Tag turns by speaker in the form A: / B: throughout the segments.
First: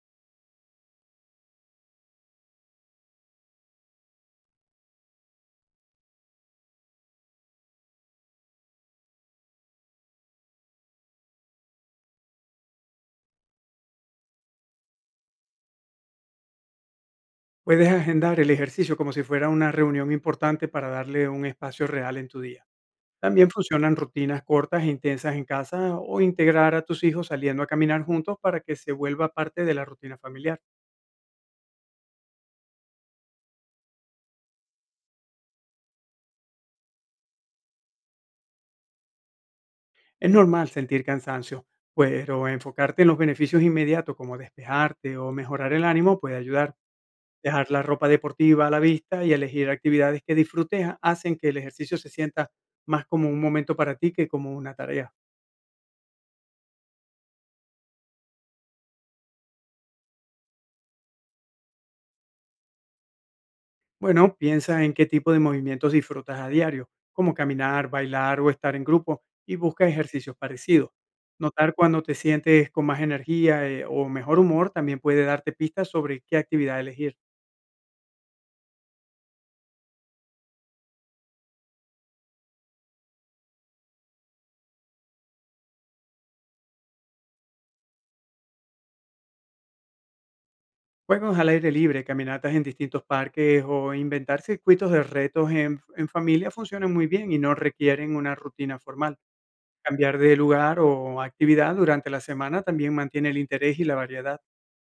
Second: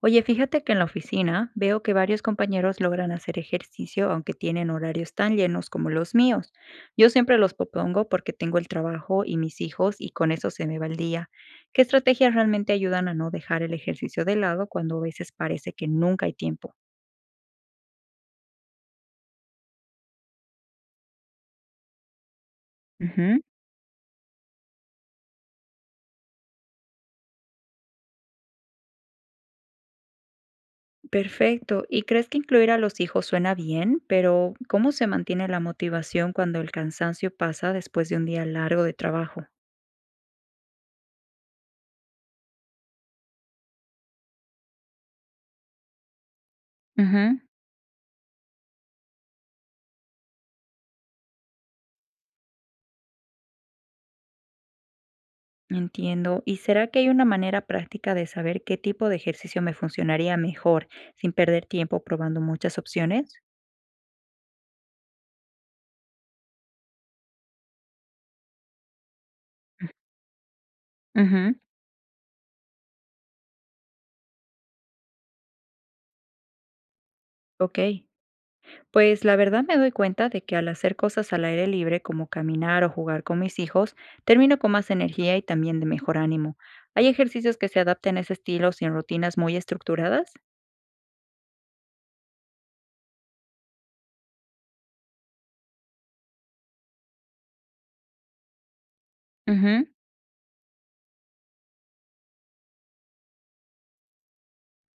A: Oye, fíjate que en la oficina veo que varios compañeros logran hacer ejercicio aunque tienen horarios tan llenos como los míos. Yo siempre los propongo porque tengo el trabajo y mis hijos y con eso se me va el día. ¿Qué estrategias realmente ayudan a no dejar el ejercicio de lado cuando a veces parece que nunca hay tiempo?
B: Puedes agendar el ejercicio como si fuera una reunión importante para darle un espacio real en tu día.
A: Ujú.
B: También funcionan rutinas cortas e intensas en casa o integrar a tus hijos saliendo a caminar juntos para que se vuelva parte de la rutina familiar.
A: Perfecto. ¿Y crees que incluir a los hijos suena bien? Pero ¿cómo se mantiene la motivación cuando el cansancio pasa después de un día largo de trabajo?
B: Es normal sentir cansancio, pero enfocarte en los beneficios inmediatos como despejarte o mejorar el ánimo puede ayudar.
A: Ujú.
B: Dejar la ropa deportiva a la vista y elegir actividades que disfrutes hacen que el ejercicio se sienta más como un momento para ti que como una tarea.
A: Entiendo. ¿Y será que hay una manera práctica de saber qué tipo de ejercicio me funcionaría mejor sin perder tiempo probando muchas opciones?
B: Bueno, piensa en qué tipo de movimientos disfrutas a diario, como caminar, bailar o estar en grupo, y busca ejercicios parecidos.
A: Ujú.
B: Notar cuando te sientes con más energía o mejor humor también puede darte pistas sobre qué actividad elegir.
A: Ok, pues la verdad me doy cuenta de que al hacer cosas al aire libre como caminar o jugar con mis hijos, termino con más energía y también de mejor ánimo. ¿Hay ejercicios que se adapten a ese estilo sin rutinas muy estructuradas?
B: Juegos al aire libre, caminatas en distintos parques o inventar circuitos de retos en familia funcionan muy bien y no requieren una rutina formal.
A: Ujú.
B: Cambiar de lugar o actividad durante la semana también mantiene el interés y la variedad.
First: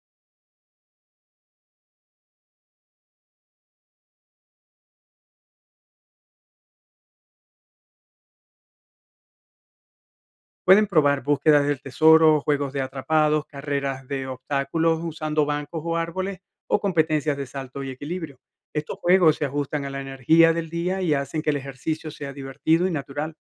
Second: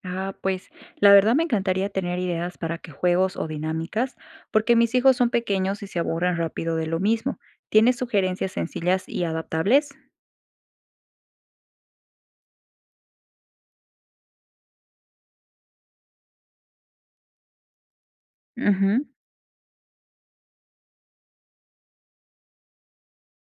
A: Ah, pues la verdad me encantaría tener ideas para que juegos o dinámicas, porque mis hijos son pequeños y se aburren rápido de lo mismo. ¿Tienes sugerencias sencillas y adaptables?
B: Pueden probar búsquedas del tesoro, juegos de atrapados, carreras de obstáculos usando bancos o árboles o competencias de salto y equilibrio. Estos
A: Ujú,
B: juegos se ajustan a la energía del día y hacen que el ejercicio sea divertido y natural.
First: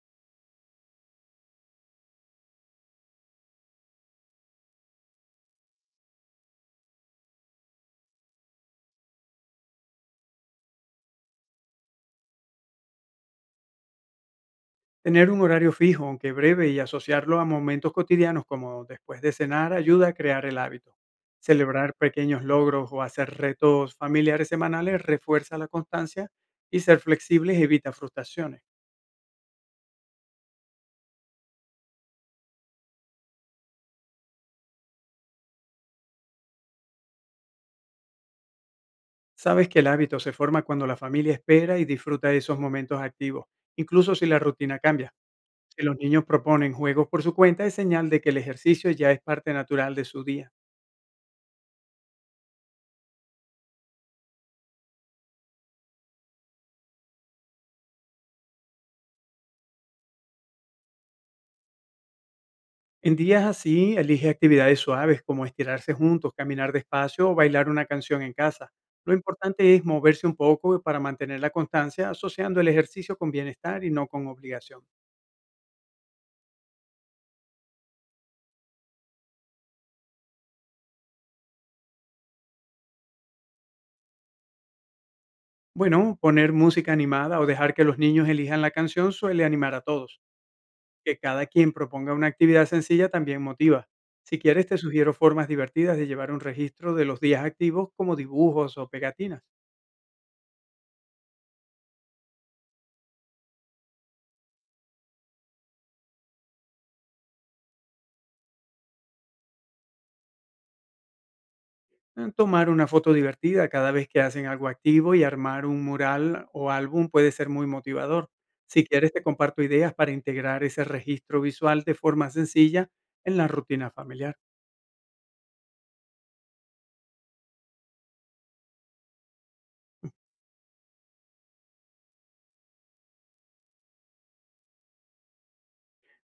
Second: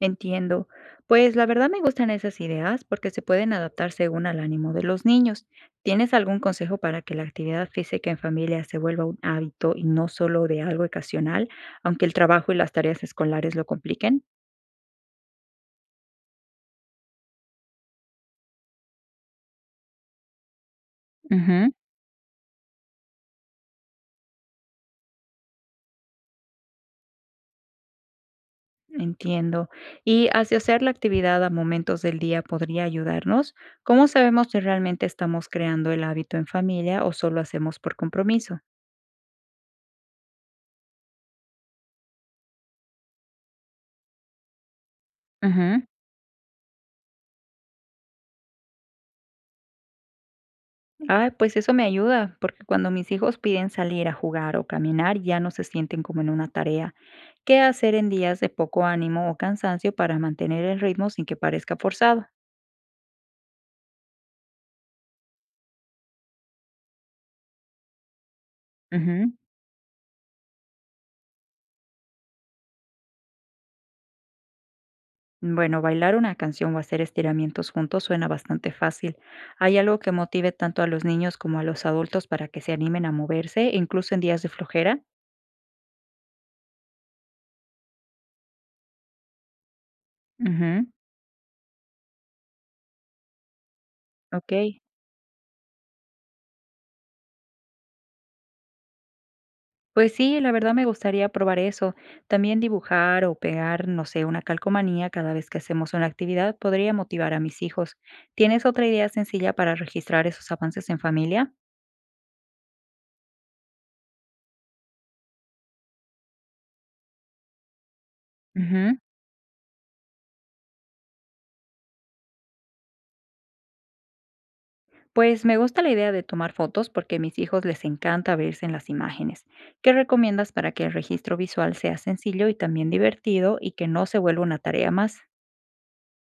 A: entiendo. Pues la verdad me gustan esas ideas porque se pueden adaptar según al ánimo de los niños. ¿Tienes algún consejo para que la actividad física en familia se vuelva un hábito y no solo de algo ocasional, aunque el trabajo y las tareas escolares lo compliquen?
B: Tener un horario fijo, aunque breve, y asociarlo a momentos cotidianos como después de cenar ayuda a crear el hábito.
A: Ujú.
B: Celebrar pequeños logros o hacer retos familiares semanales refuerza la constancia y ser flexibles evita frustraciones.
A: Entiendo. Y asociar la actividad a momentos del día podría ayudarnos. ¿Cómo sabemos si realmente estamos creando el hábito en familia o solo hacemos por compromiso?
B: Sabes que el hábito se forma cuando la familia espera y disfruta de esos momentos activos, incluso si la rutina cambia. Si
A: Ujú.
B: los niños proponen juegos por su cuenta, es señal de que el ejercicio ya es parte natural de su día.
A: Ah, pues eso me ayuda, porque cuando mis hijos piden salir a jugar o caminar, ya no se sienten como en una tarea. ¿Qué hacer en días de poco ánimo o cansancio para mantener el ritmo sin que parezca forzado?
B: En días así, elige actividades suaves como estirarse juntos, caminar despacio o bailar una canción en casa. Lo
A: Ujú.
B: importante es moverse un poco para mantener la constancia, asociando el ejercicio con bienestar y no con obligación.
A: Bueno, bailar una canción o hacer estiramientos juntos suena bastante fácil. ¿Hay algo que motive tanto a los niños como a los adultos para que se animen a moverse, incluso en días de flojera?
B: Bueno, poner música animada o dejar que los niños elijan la canción suele animar a todos.
A: Ujú.
B: Que cada quien proponga una actividad sencilla también motiva. Si
A: Ok.
B: quieres, te sugiero formas divertidas de llevar un registro de los días activos como dibujos o pegatinas.
A: Pues sí, la verdad me gustaría probar eso. También dibujar o pegar, no sé, una calcomanía cada vez que hacemos una actividad podría motivar a mis hijos. ¿Tienes otra idea sencilla para registrar esos avances en familia?
B: Tomar una foto divertida cada vez que hacen algo activo y armar un mural o álbum puede ser muy motivador. Si quieres, te comparto ideas para integrar ese registro visual de forma sencilla en la rutina familiar.
A: Pues me gusta la idea de tomar fotos porque a mis hijos les encanta verse en las imágenes. ¿Qué recomiendas para que el registro visual sea sencillo y también divertido y que no se vuelva una tarea más?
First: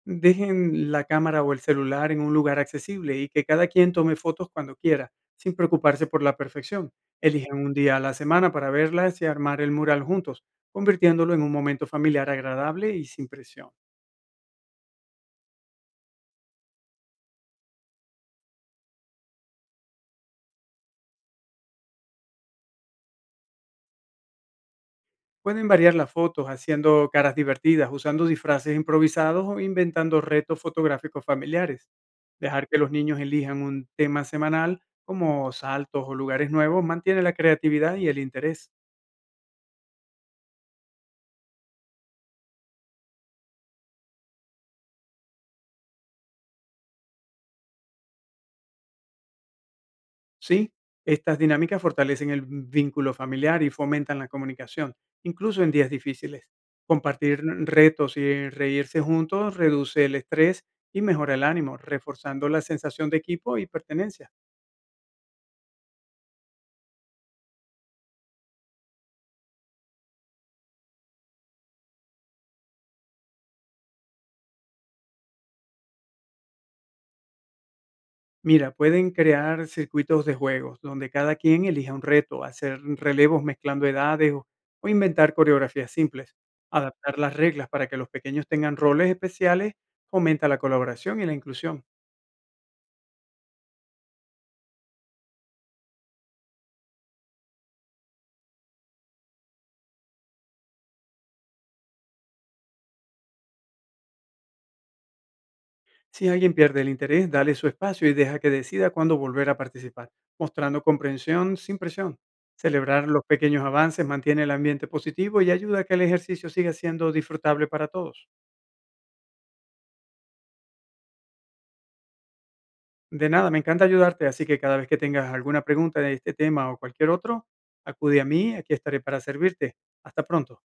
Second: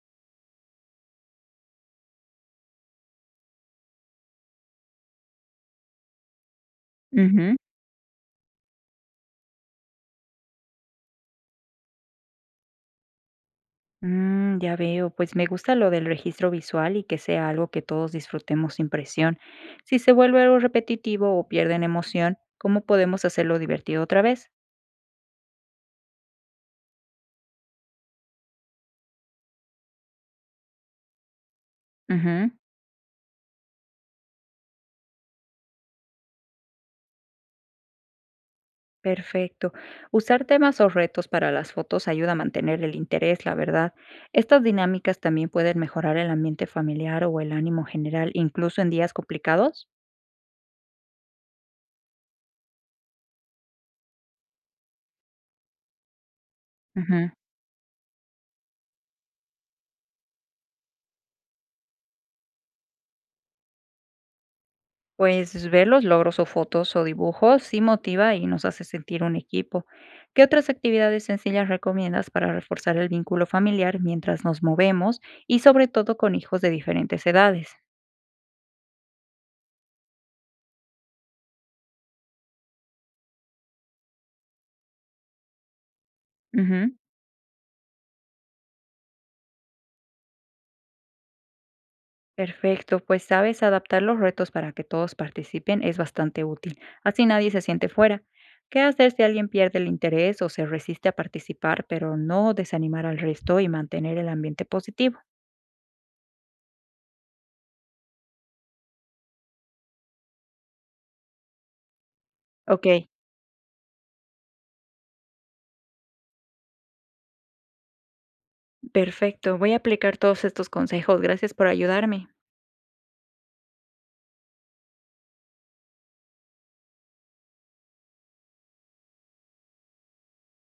B: Dejen la cámara o el celular en un lugar accesible y que cada quien tome fotos cuando quiera, sin preocuparse por la perfección.
A: Ujú.
B: Elijan un día a la semana para verlas y armar el mural juntos, convirtiéndolo en un momento familiar agradable y sin presión.
A: Mm, ya veo, pues me gusta lo del registro visual y que sea algo que todos disfrutemos sin presión. Si se vuelve algo repetitivo o pierden emoción, ¿cómo podemos hacerlo divertido otra vez?
B: Pueden variar las fotos haciendo caras divertidas, usando disfraces improvisados o inventando retos fotográficos familiares.
A: Ujú.
B: Dejar que los niños elijan un tema semanal como saltos o lugares nuevos mantiene la creatividad y el interés.
A: Perfecto. Usar temas o retos para las fotos ayuda a mantener el interés, la verdad. Estas dinámicas también pueden mejorar el ambiente familiar o el ánimo general, incluso en días complicados.
B: Sí, estas dinámicas fortalecen el vínculo familiar y fomentan la comunicación, incluso en días difíciles.
A: Ujú.
B: Compartir retos y reírse juntos reduce el estrés y mejora el ánimo, reforzando la sensación de equipo y pertenencia.
A: Pues ver los logros o fotos o dibujos sí motiva y nos hace sentir un equipo. ¿Qué otras actividades sencillas recomiendas para reforzar el vínculo familiar mientras nos movemos y sobre todo con hijos de diferentes edades?
B: Mira, pueden crear circuitos de juegos donde cada quien elija un reto, hacer relevos mezclando edades o inventar coreografías simples.
A: Ujú.
B: Adaptar las reglas para que los pequeños tengan roles especiales fomenta la colaboración y la inclusión.
A: Perfecto, pues sabes, adaptar los retos para que todos participen es bastante útil, así nadie se siente fuera. ¿Qué hacer si alguien pierde el interés o se resiste a participar, pero no desanimar al resto y mantener el ambiente positivo?
B: Si alguien pierde el interés, dale su espacio y deja que decida cuándo volver a participar, mostrando comprensión sin presión.
A: Ok,
B: Celebrar los pequeños avances mantiene el ambiente positivo y ayuda a que el ejercicio siga siendo disfrutable para todos.
A: perfecto. Voy a aplicar todos estos consejos. Gracias por ayudarme.
B: De nada, me encanta ayudarte, así que cada vez que tengas alguna pregunta de este tema o cualquier otro, acude a mí, aquí estaré para servirte. Hasta pronto.